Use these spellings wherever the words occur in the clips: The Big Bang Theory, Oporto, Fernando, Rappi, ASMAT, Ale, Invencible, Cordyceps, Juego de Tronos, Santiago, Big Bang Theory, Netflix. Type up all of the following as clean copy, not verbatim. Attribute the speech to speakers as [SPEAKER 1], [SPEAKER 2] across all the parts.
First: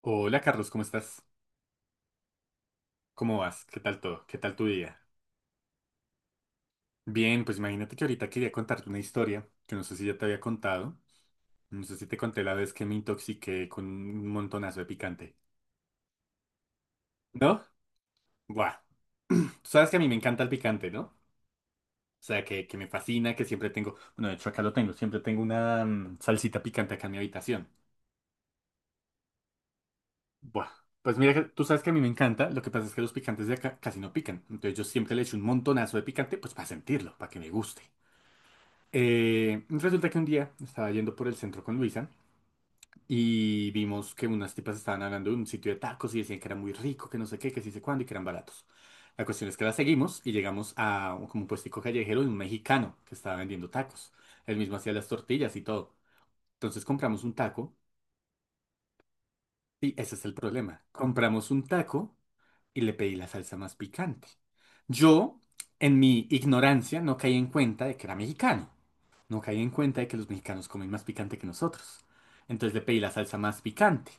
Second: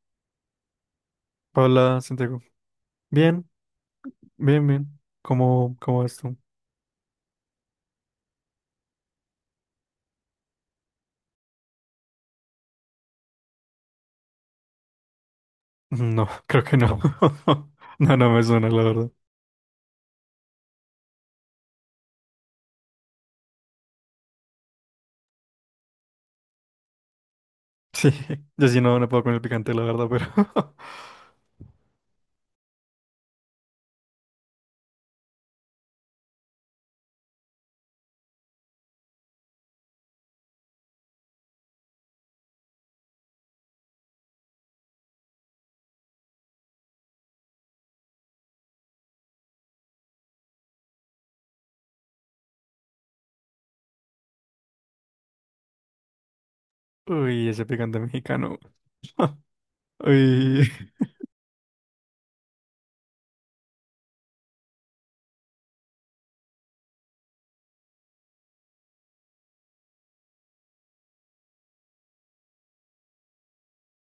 [SPEAKER 1] Hola Carlos, ¿cómo estás?
[SPEAKER 2] Hola, Santiago.
[SPEAKER 1] ¿Cómo
[SPEAKER 2] Bien,
[SPEAKER 1] vas? ¿Qué tal todo? ¿Qué tal tu
[SPEAKER 2] bien,
[SPEAKER 1] día?
[SPEAKER 2] bien. ¿Cómo vas tú?
[SPEAKER 1] Bien, pues imagínate que ahorita quería contarte una historia que no sé si ya te había contado. No sé si te conté la vez que me intoxiqué con un montonazo de picante.
[SPEAKER 2] No, creo que no.
[SPEAKER 1] ¿No?
[SPEAKER 2] No, no me suena,
[SPEAKER 1] Buah.
[SPEAKER 2] la verdad.
[SPEAKER 1] Tú sabes que a mí me encanta el picante, ¿no? O sea, que me fascina, que siempre tengo... Bueno, de hecho acá lo tengo. Siempre tengo una salsita picante acá en mi habitación.
[SPEAKER 2] Sí, yo sí no puedo con el picante, la verdad, pero...
[SPEAKER 1] Buah. Pues mira, que tú sabes que a mí me encanta. Lo que pasa es que los picantes de acá casi no pican. Entonces yo siempre le echo un montonazo de picante, pues para sentirlo, para que me guste. Resulta que un día estaba yendo por el centro con Luisa y vimos que unas tipas estaban hablando de un sitio de tacos y decían que era muy rico, que no sé qué, que sí sé cuándo y que eran baratos. La cuestión es que la seguimos y llegamos a como un puestico callejero de un mexicano que estaba vendiendo tacos. Él mismo hacía las tortillas y todo. Entonces compramos un
[SPEAKER 2] Uy, ese
[SPEAKER 1] taco
[SPEAKER 2] picante mexicano.
[SPEAKER 1] y ese es el
[SPEAKER 2] Uy,
[SPEAKER 1] problema. Compramos un taco y le pedí la salsa más picante. Yo, en mi ignorancia, no caí en cuenta de que era mexicano. No caí en cuenta de que los mexicanos comen más picante que nosotros. Entonces le pedí la salsa más picante.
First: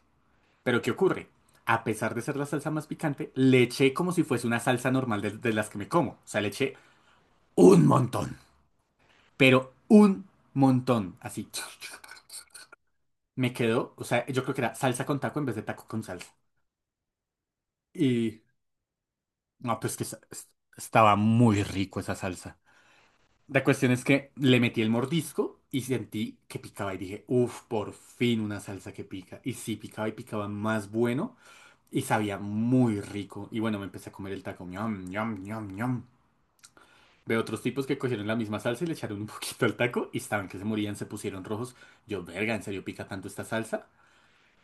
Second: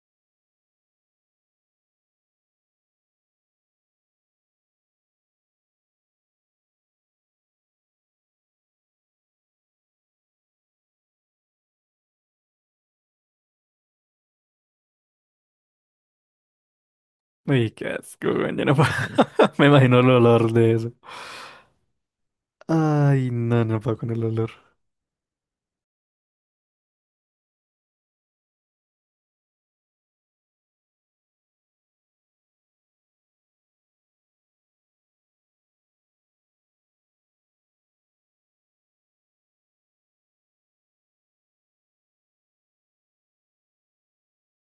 [SPEAKER 1] Pero ¿qué ocurre? A pesar de ser la salsa más picante, le eché como si fuese una salsa normal de las que me como. O sea, le eché un montón. Pero un montón. Así. Me quedó, o sea, yo creo que era salsa con taco en vez de taco con salsa.
[SPEAKER 2] uy, qué asco,
[SPEAKER 1] Y...
[SPEAKER 2] weón, yo no puedo. Me
[SPEAKER 1] No, pues
[SPEAKER 2] imagino
[SPEAKER 1] que
[SPEAKER 2] el olor de eso.
[SPEAKER 1] estaba muy rico esa salsa.
[SPEAKER 2] Ay, no,
[SPEAKER 1] La
[SPEAKER 2] no
[SPEAKER 1] cuestión
[SPEAKER 2] puedo
[SPEAKER 1] es
[SPEAKER 2] con el
[SPEAKER 1] que
[SPEAKER 2] olor.
[SPEAKER 1] le metí el mordisco y sentí que picaba y dije, uff, por fin una salsa que pica. Y sí, picaba y picaba más bueno y sabía muy rico. Y bueno, me empecé a comer el taco. Ñam, ñam, ñam, ñam. Veo otros tipos que cogieron la misma salsa y le echaron un poquito al taco y estaban que se morían, se pusieron rojos. Yo, verga, ¿en serio pica tanto esta salsa?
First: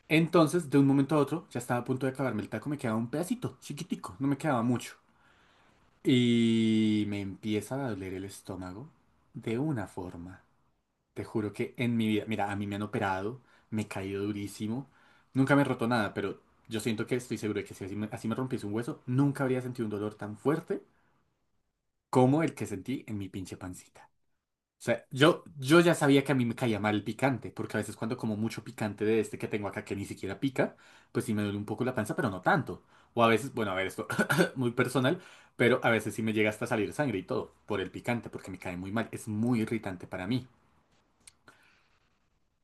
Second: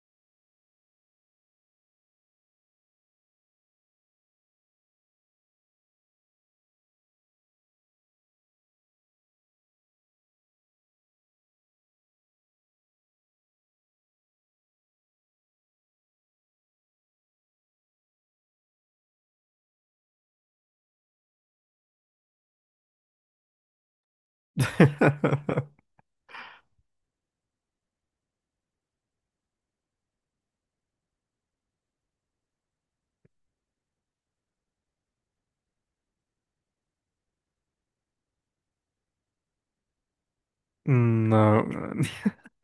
[SPEAKER 1] Entonces, de un momento a otro, ya estaba a punto de acabarme el taco, me quedaba un pedacito, chiquitico, no me quedaba mucho. Y me empieza a doler el estómago de una forma. Te juro que en mi vida, mira, a mí me han operado, me he caído durísimo, nunca me he roto nada, pero yo siento que estoy seguro de que si así me rompiese un hueso, nunca habría sentido un dolor tan fuerte como el que sentí en mi pinche pancita. O sea, yo ya sabía que a mí me caía mal el picante, porque a veces cuando como mucho picante de este que tengo acá que ni siquiera pica, pues sí me duele un poco la panza, pero no tanto. O a veces, bueno, a ver, esto muy personal, pero a veces sí me llega hasta salir sangre y todo por el picante, porque me cae muy mal, es muy irritante para mí.
[SPEAKER 2] No, weón,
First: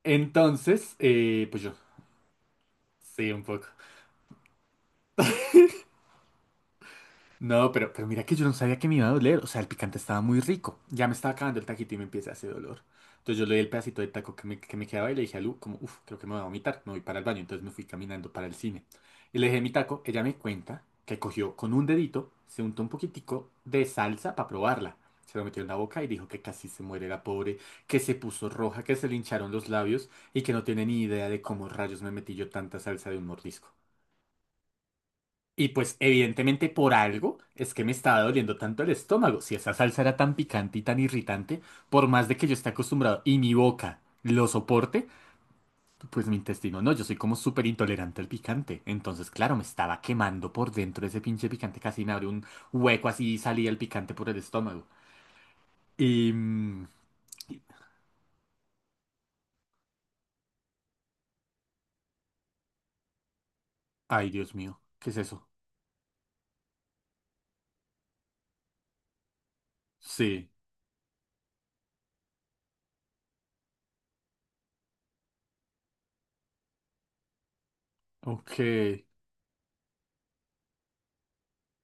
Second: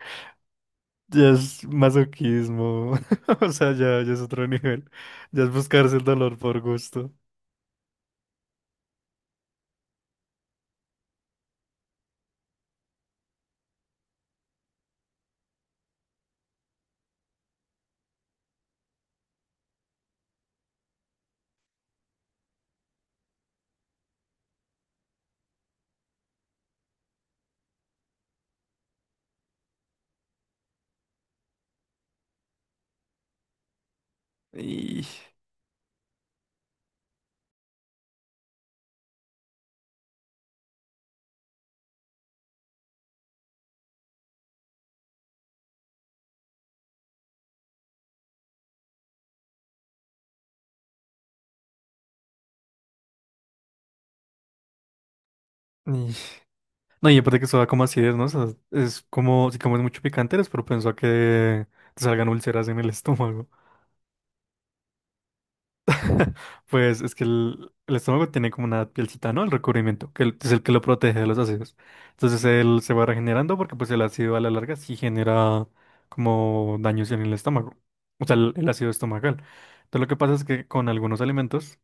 [SPEAKER 1] Entonces,
[SPEAKER 2] ya
[SPEAKER 1] pues
[SPEAKER 2] es
[SPEAKER 1] yo.
[SPEAKER 2] masoquismo.
[SPEAKER 1] Sí, un
[SPEAKER 2] O
[SPEAKER 1] poco.
[SPEAKER 2] sea, ya, ya es otro nivel. Ya es buscarse el dolor por gusto.
[SPEAKER 1] No, pero mira que yo no sabía que me iba a doler. O sea, el picante estaba muy rico. Ya me estaba acabando el taquito y me empieza a hacer dolor. Entonces yo le di el pedacito de taco que me quedaba y le dije a Lu, como, uff, creo que me voy a vomitar, me voy para el baño. Entonces me fui caminando para el cine. Y le dejé mi taco. Ella me cuenta que cogió con un dedito, se untó un poquitico de salsa para probarla. Se lo metió en la boca y dijo que casi se muere la pobre, que se puso roja, que se le hincharon los labios y que no tiene ni idea de cómo rayos me metí yo tanta salsa de un mordisco.
[SPEAKER 2] Y...
[SPEAKER 1] Y pues evidentemente por algo es que me estaba doliendo tanto el estómago. Si esa salsa era tan picante y tan irritante, por más de que yo esté acostumbrado y mi boca lo soporte, pues mi intestino no, yo soy como súper intolerante al picante. Entonces, claro, me estaba quemando por dentro ese pinche picante, casi me abrió un hueco así y salía el picante por el estómago.
[SPEAKER 2] Y-
[SPEAKER 1] Y... mm,
[SPEAKER 2] No, y aparte que eso da como acidez, ¿no? O sea, es como si comes mucho picante, eres propenso a que te salgan úlceras en el estómago.
[SPEAKER 1] Ay, Dios mío, ¿qué es eso?
[SPEAKER 2] Pues es que el estómago tiene como una pielcita, ¿no? El recubrimiento,
[SPEAKER 1] Sí,
[SPEAKER 2] es el que lo protege de los ácidos. Entonces él se va regenerando porque pues el ácido a la larga sí genera como daños en el estómago. O sea, el,
[SPEAKER 1] ok,
[SPEAKER 2] el ácido estomacal. Entonces lo que pasa es que con algunos alimentos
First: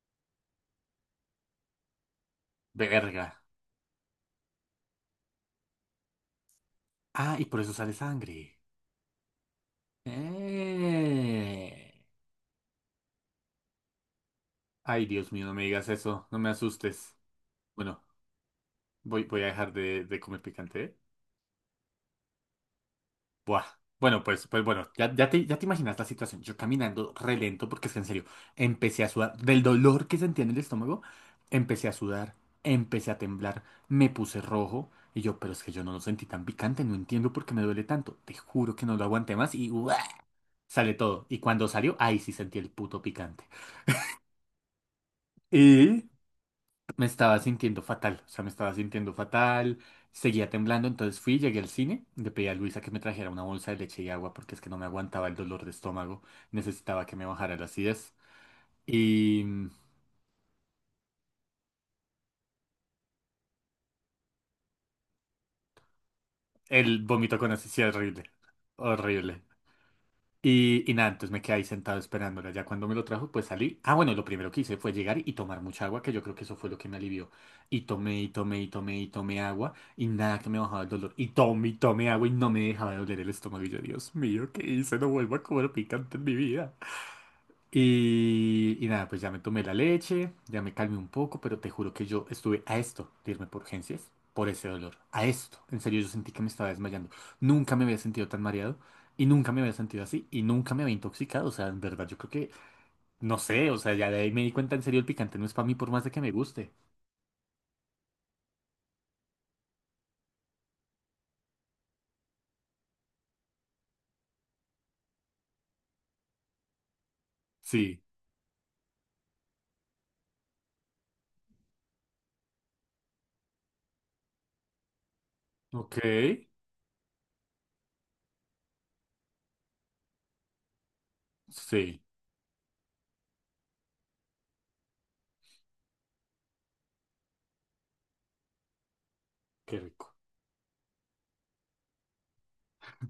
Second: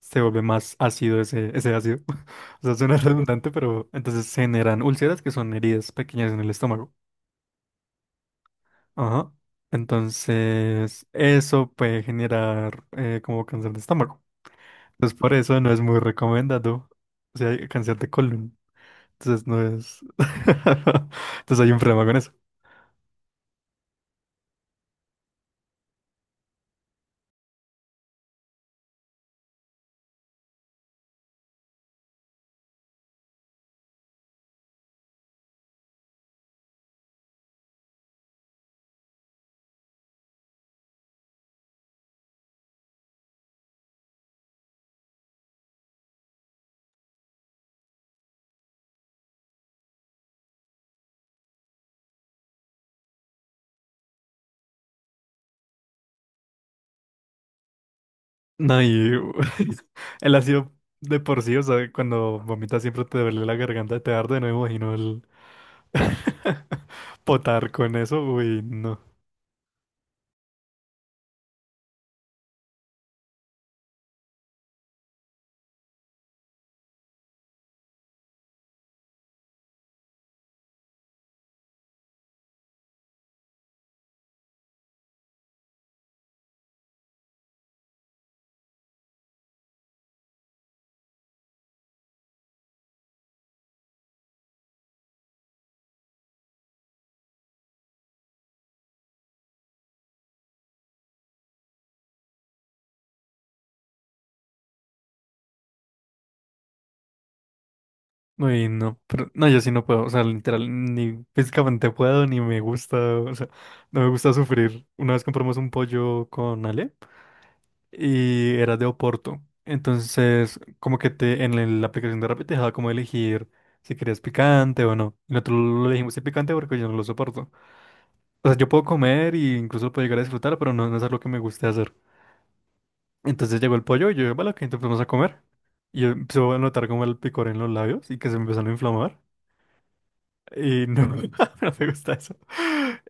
[SPEAKER 2] se vuelve más ácido ese ácido. O sea, suena
[SPEAKER 1] verga.
[SPEAKER 2] redundante, pero entonces se generan úlceras que son heridas pequeñas en el estómago.
[SPEAKER 1] Ah, y por eso sale sangre.
[SPEAKER 2] Ajá. Entonces, eso
[SPEAKER 1] Eh.
[SPEAKER 2] puede generar como cáncer de estómago.
[SPEAKER 1] Ay,
[SPEAKER 2] Entonces, por
[SPEAKER 1] Dios mío, no
[SPEAKER 2] eso
[SPEAKER 1] me
[SPEAKER 2] no es
[SPEAKER 1] digas
[SPEAKER 2] muy
[SPEAKER 1] eso, no me
[SPEAKER 2] recomendado.
[SPEAKER 1] asustes.
[SPEAKER 2] O sea, hay cáncer
[SPEAKER 1] Bueno,
[SPEAKER 2] de colon.
[SPEAKER 1] voy
[SPEAKER 2] Entonces,
[SPEAKER 1] a
[SPEAKER 2] no
[SPEAKER 1] dejar
[SPEAKER 2] es.
[SPEAKER 1] de comer picante, ¿eh?
[SPEAKER 2] Entonces, hay un problema con eso.
[SPEAKER 1] Buah. Bueno, pues bueno, ya te imaginas la situación. Yo caminando re lento, porque es que en serio, empecé a sudar. Del dolor que sentía en el estómago, empecé a sudar, empecé a temblar, me puse rojo. Y yo, pero es que yo no lo sentí tan picante, no entiendo por qué me duele tanto. Te juro que no lo aguanté más y ¡buah! Sale todo. Y cuando salió, ahí sí sentí el puto picante. Y me estaba sintiendo fatal, o sea, me estaba sintiendo fatal, seguía temblando, entonces fui, llegué al cine, le pedí a Luisa que me trajera una bolsa de leche y agua porque es que no me aguantaba el dolor de estómago, necesitaba que me bajara la acidez
[SPEAKER 2] No, y
[SPEAKER 1] y
[SPEAKER 2] el ácido de por sí, o sea, cuando vomitas siempre te duele la garganta, te arde, no me imagino el
[SPEAKER 1] el vómito con
[SPEAKER 2] potar
[SPEAKER 1] acidez sí,
[SPEAKER 2] con eso.
[SPEAKER 1] horrible,
[SPEAKER 2] Uy, no.
[SPEAKER 1] horrible. Y nada, entonces me quedé ahí sentado esperándola. Ya cuando me lo trajo, pues salí. Ah, bueno, lo primero que hice fue llegar y tomar mucha agua, que yo creo que eso fue lo que me alivió. Y tomé, y tomé, y tomé, y tomé agua, y nada que me bajaba el dolor. Y tomé agua, y no me dejaba de doler el estómago. Y yo, Dios mío, ¿qué hice? No vuelvo a comer picante en mi vida. Y nada, pues ya me tomé la leche, ya me calmé un poco, pero te juro que yo estuve a esto de irme por urgencias, por ese dolor, a esto. En serio, yo sentí que me estaba desmayando. Nunca me había sentido tan mareado y nunca me había sentido así y nunca me había intoxicado. O sea, en verdad, yo creo que, no sé, o sea, ya de ahí me di cuenta, en serio, el picante no es para mí por más de que me guste.
[SPEAKER 2] Uy, no, pero no, yo sí no puedo, o sea, literal, ni físicamente puedo, ni me gusta, o sea, no me gusta sufrir. Una vez compramos un pollo con Ale
[SPEAKER 1] Sí,
[SPEAKER 2] y era de Oporto, entonces como que la aplicación de Rappi te dejaba como elegir si querías picante o no. Y nosotros lo
[SPEAKER 1] ok,
[SPEAKER 2] elegimos sin picante porque yo no lo soporto. O sea, yo puedo comer y incluso lo puedo llegar a disfrutar, pero no, no es algo que me guste hacer.
[SPEAKER 1] sí,
[SPEAKER 2] Entonces llegó el pollo y yo, vale, ok, entonces vamos a comer. Y yo empecé a notar como el picor en los labios y que se me empezaron a inflamar.
[SPEAKER 1] qué rico.
[SPEAKER 2] Y no, no me gusta eso.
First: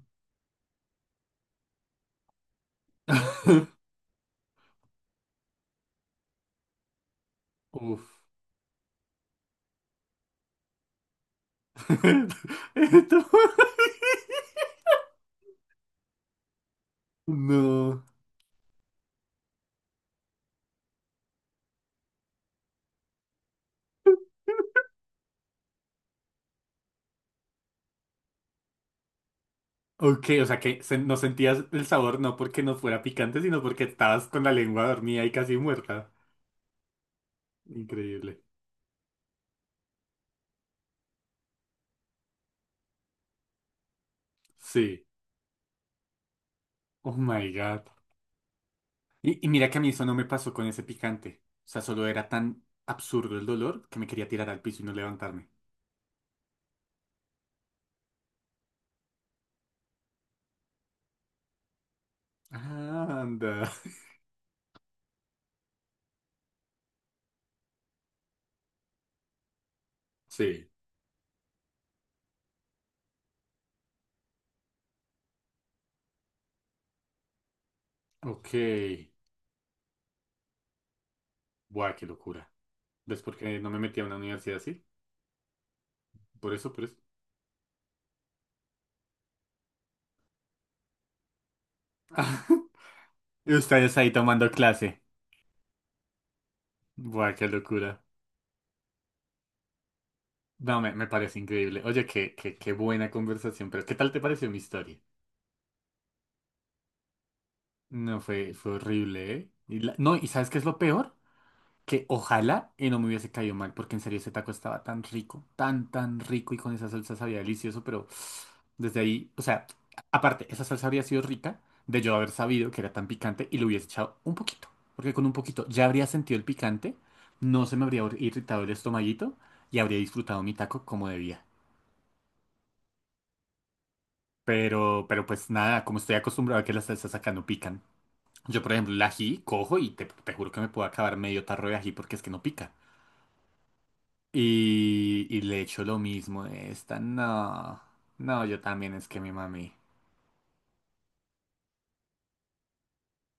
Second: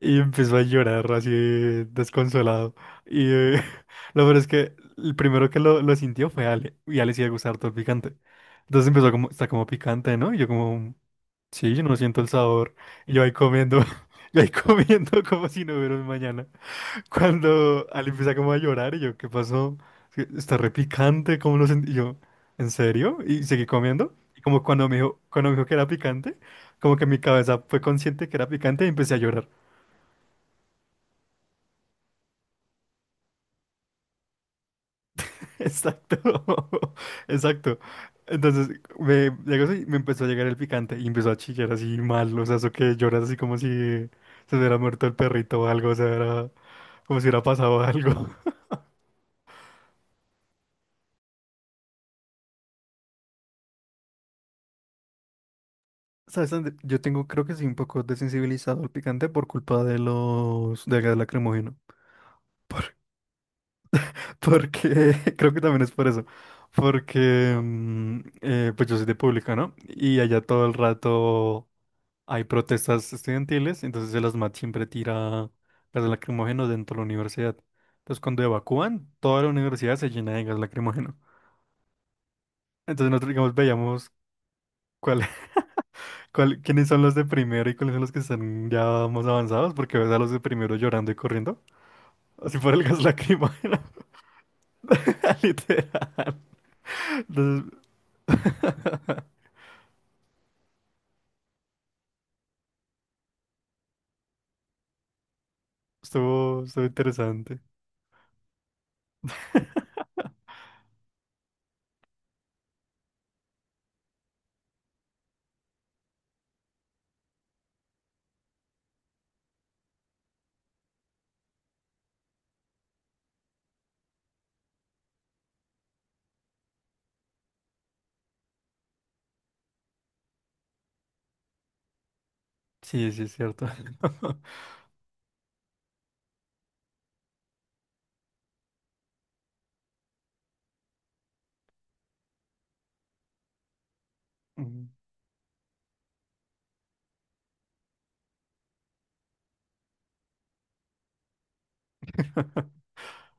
[SPEAKER 2] Y empezó a llorar así desconsolado. Y lo peor es que el primero que lo sintió fue Ale. Y a Ale sí le gusta harto el picante.
[SPEAKER 1] Uf.
[SPEAKER 2] Entonces empezó como, está como picante, ¿no? Y yo como, sí, yo no siento el sabor. Y yo
[SPEAKER 1] Esto-
[SPEAKER 2] ahí comiendo, yo ahí comiendo como si no hubiera un mañana. Cuando
[SPEAKER 1] No.
[SPEAKER 2] Ali empieza como a llorar y yo, ¿qué pasó? Es que está repicante, ¿cómo lo sentí? Y yo, ¿en serio? Y seguí comiendo. Y como cuando me dijo que era picante, como que mi cabeza fue consciente que era picante y empecé a llorar.
[SPEAKER 1] Ok, o sea que no sentías el sabor no porque no fuera picante, sino porque estabas con la lengua dormida y casi muerta.
[SPEAKER 2] Exacto, exacto.
[SPEAKER 1] Increíble.
[SPEAKER 2] Entonces llegó eso y me empezó a llegar el picante y empezó a chillar así mal, o sea, eso que lloras así como si se hubiera
[SPEAKER 1] Sí.
[SPEAKER 2] muerto el perrito o algo, o sea, era
[SPEAKER 1] Oh
[SPEAKER 2] como si hubiera
[SPEAKER 1] my
[SPEAKER 2] pasado
[SPEAKER 1] God.
[SPEAKER 2] algo.
[SPEAKER 1] Y mira que a mí eso no me pasó con ese picante. O sea, solo era tan absurdo el dolor que me quería tirar al piso y no levantarme.
[SPEAKER 2] ¿Sabes dónde? Yo tengo, creo que soy un poco desensibilizado al picante por culpa de del gas lacrimógeno. Por-
[SPEAKER 1] Ah, anda.
[SPEAKER 2] porque, creo que también es por eso. Porque, pues yo soy de pública, ¿no? Y allá todo
[SPEAKER 1] Sí.
[SPEAKER 2] el rato hay protestas estudiantiles, entonces el ASMAT siempre tira gas lacrimógeno dentro de la universidad. Entonces cuando
[SPEAKER 1] Ok.
[SPEAKER 2] evacúan, toda la universidad se llena de gas lacrimógeno.
[SPEAKER 1] Buah, qué locura.
[SPEAKER 2] Entonces
[SPEAKER 1] ¿Ves
[SPEAKER 2] nosotros,
[SPEAKER 1] por
[SPEAKER 2] digamos,
[SPEAKER 1] qué no me metí a
[SPEAKER 2] veíamos
[SPEAKER 1] una universidad así?
[SPEAKER 2] cuál
[SPEAKER 1] Por
[SPEAKER 2] ¿Cuál,
[SPEAKER 1] eso, por
[SPEAKER 2] quiénes
[SPEAKER 1] eso.
[SPEAKER 2] son los de primero y cuáles son los que están ya más avanzados? Porque ves a los de primero llorando y corriendo. Así por el gas
[SPEAKER 1] Y
[SPEAKER 2] lacrimógeno.
[SPEAKER 1] ustedes ahí tomando clase.
[SPEAKER 2] Literal.
[SPEAKER 1] Buah, qué
[SPEAKER 2] Entonces,
[SPEAKER 1] locura. No, me parece increíble. Oye, qué buena conversación, pero ¿qué tal te pareció mi historia?
[SPEAKER 2] estuvo, estuvo interesante.
[SPEAKER 1] No, fue horrible, ¿eh? No, ¿y sabes qué es lo peor? Que ojalá y no me hubiese caído mal, porque en serio ese taco estaba tan rico, tan, tan rico y con esa salsa sabía delicioso, pero desde ahí, o sea, aparte, esa salsa habría sido rica de yo haber sabido que era tan picante y le hubiese echado un poquito, porque con un poquito ya habría sentido el picante, no se me habría irritado el estomaguito y habría disfrutado mi taco como debía.
[SPEAKER 2] Sí, sí, es cierto.
[SPEAKER 1] Pero pues nada, como estoy acostumbrado a que las salsas acá no pican. Yo, por ejemplo, el ají cojo y te juro que me puedo acabar medio tarro de ají porque es que no pica.
[SPEAKER 2] Mm.
[SPEAKER 1] Y le echo lo mismo de esta. No, no, yo también es que mi mami.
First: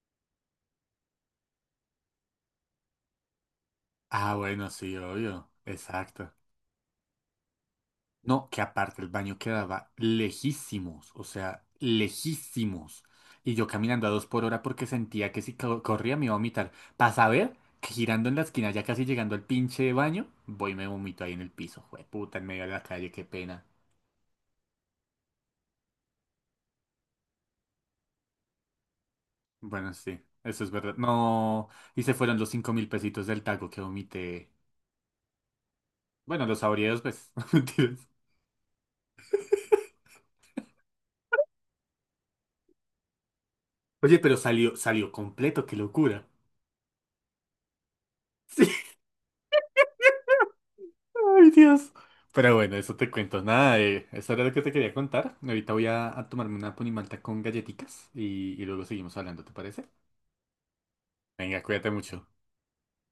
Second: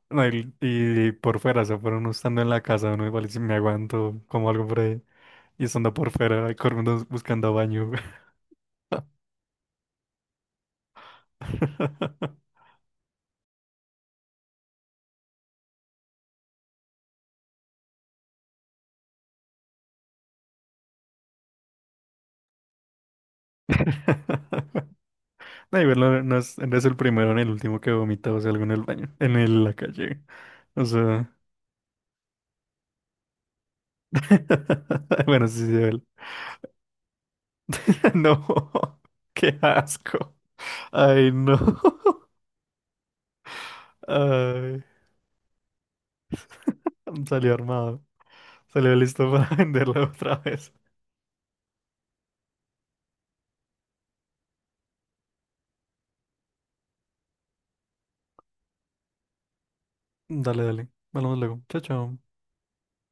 [SPEAKER 2] No, y por fuera, o sea, por uno estando en la casa, uno igual si me aguanto
[SPEAKER 1] Ah,
[SPEAKER 2] como algo
[SPEAKER 1] bueno,
[SPEAKER 2] por
[SPEAKER 1] sí,
[SPEAKER 2] ahí.
[SPEAKER 1] obvio.
[SPEAKER 2] Y estando por
[SPEAKER 1] Exacto.
[SPEAKER 2] fuera, corriendo buscando baño. Güey.
[SPEAKER 1] No, que aparte el baño quedaba lejísimos, o sea, lejísimos. Y yo caminando a dos por hora porque sentía que si corría me iba a vomitar. Para saber que girando en la esquina, ya casi llegando al pinche baño, voy y me vomito ahí en el piso. Puta, en medio de la calle, qué pena.
[SPEAKER 2] No, igual no, no es el primero ni el último que vomita, o sea, algo en el baño, la
[SPEAKER 1] Bueno, sí,
[SPEAKER 2] calle.
[SPEAKER 1] eso es
[SPEAKER 2] O
[SPEAKER 1] verdad.
[SPEAKER 2] sea,
[SPEAKER 1] No, y se fueron los 5.000 pesitos del taco que vomité.
[SPEAKER 2] bueno, sí, sí, él.
[SPEAKER 1] Bueno, los saboreos, pues, mentiras.
[SPEAKER 2] No, qué asco. Ay, no.
[SPEAKER 1] Oye, pero salió,
[SPEAKER 2] Ay,
[SPEAKER 1] salió completo, qué locura.
[SPEAKER 2] salió armado. Salió listo para venderlo otra vez.
[SPEAKER 1] Ay, Dios. Pero bueno, eso te cuento. Nada, eso era lo que te quería contar. Ahorita voy a tomarme una ponimalta con galletitas y luego seguimos hablando, ¿te parece?
[SPEAKER 2] Dale, dale. Hablamos luego.
[SPEAKER 1] Venga,
[SPEAKER 2] Chao,
[SPEAKER 1] cuídate
[SPEAKER 2] chao.
[SPEAKER 1] mucho.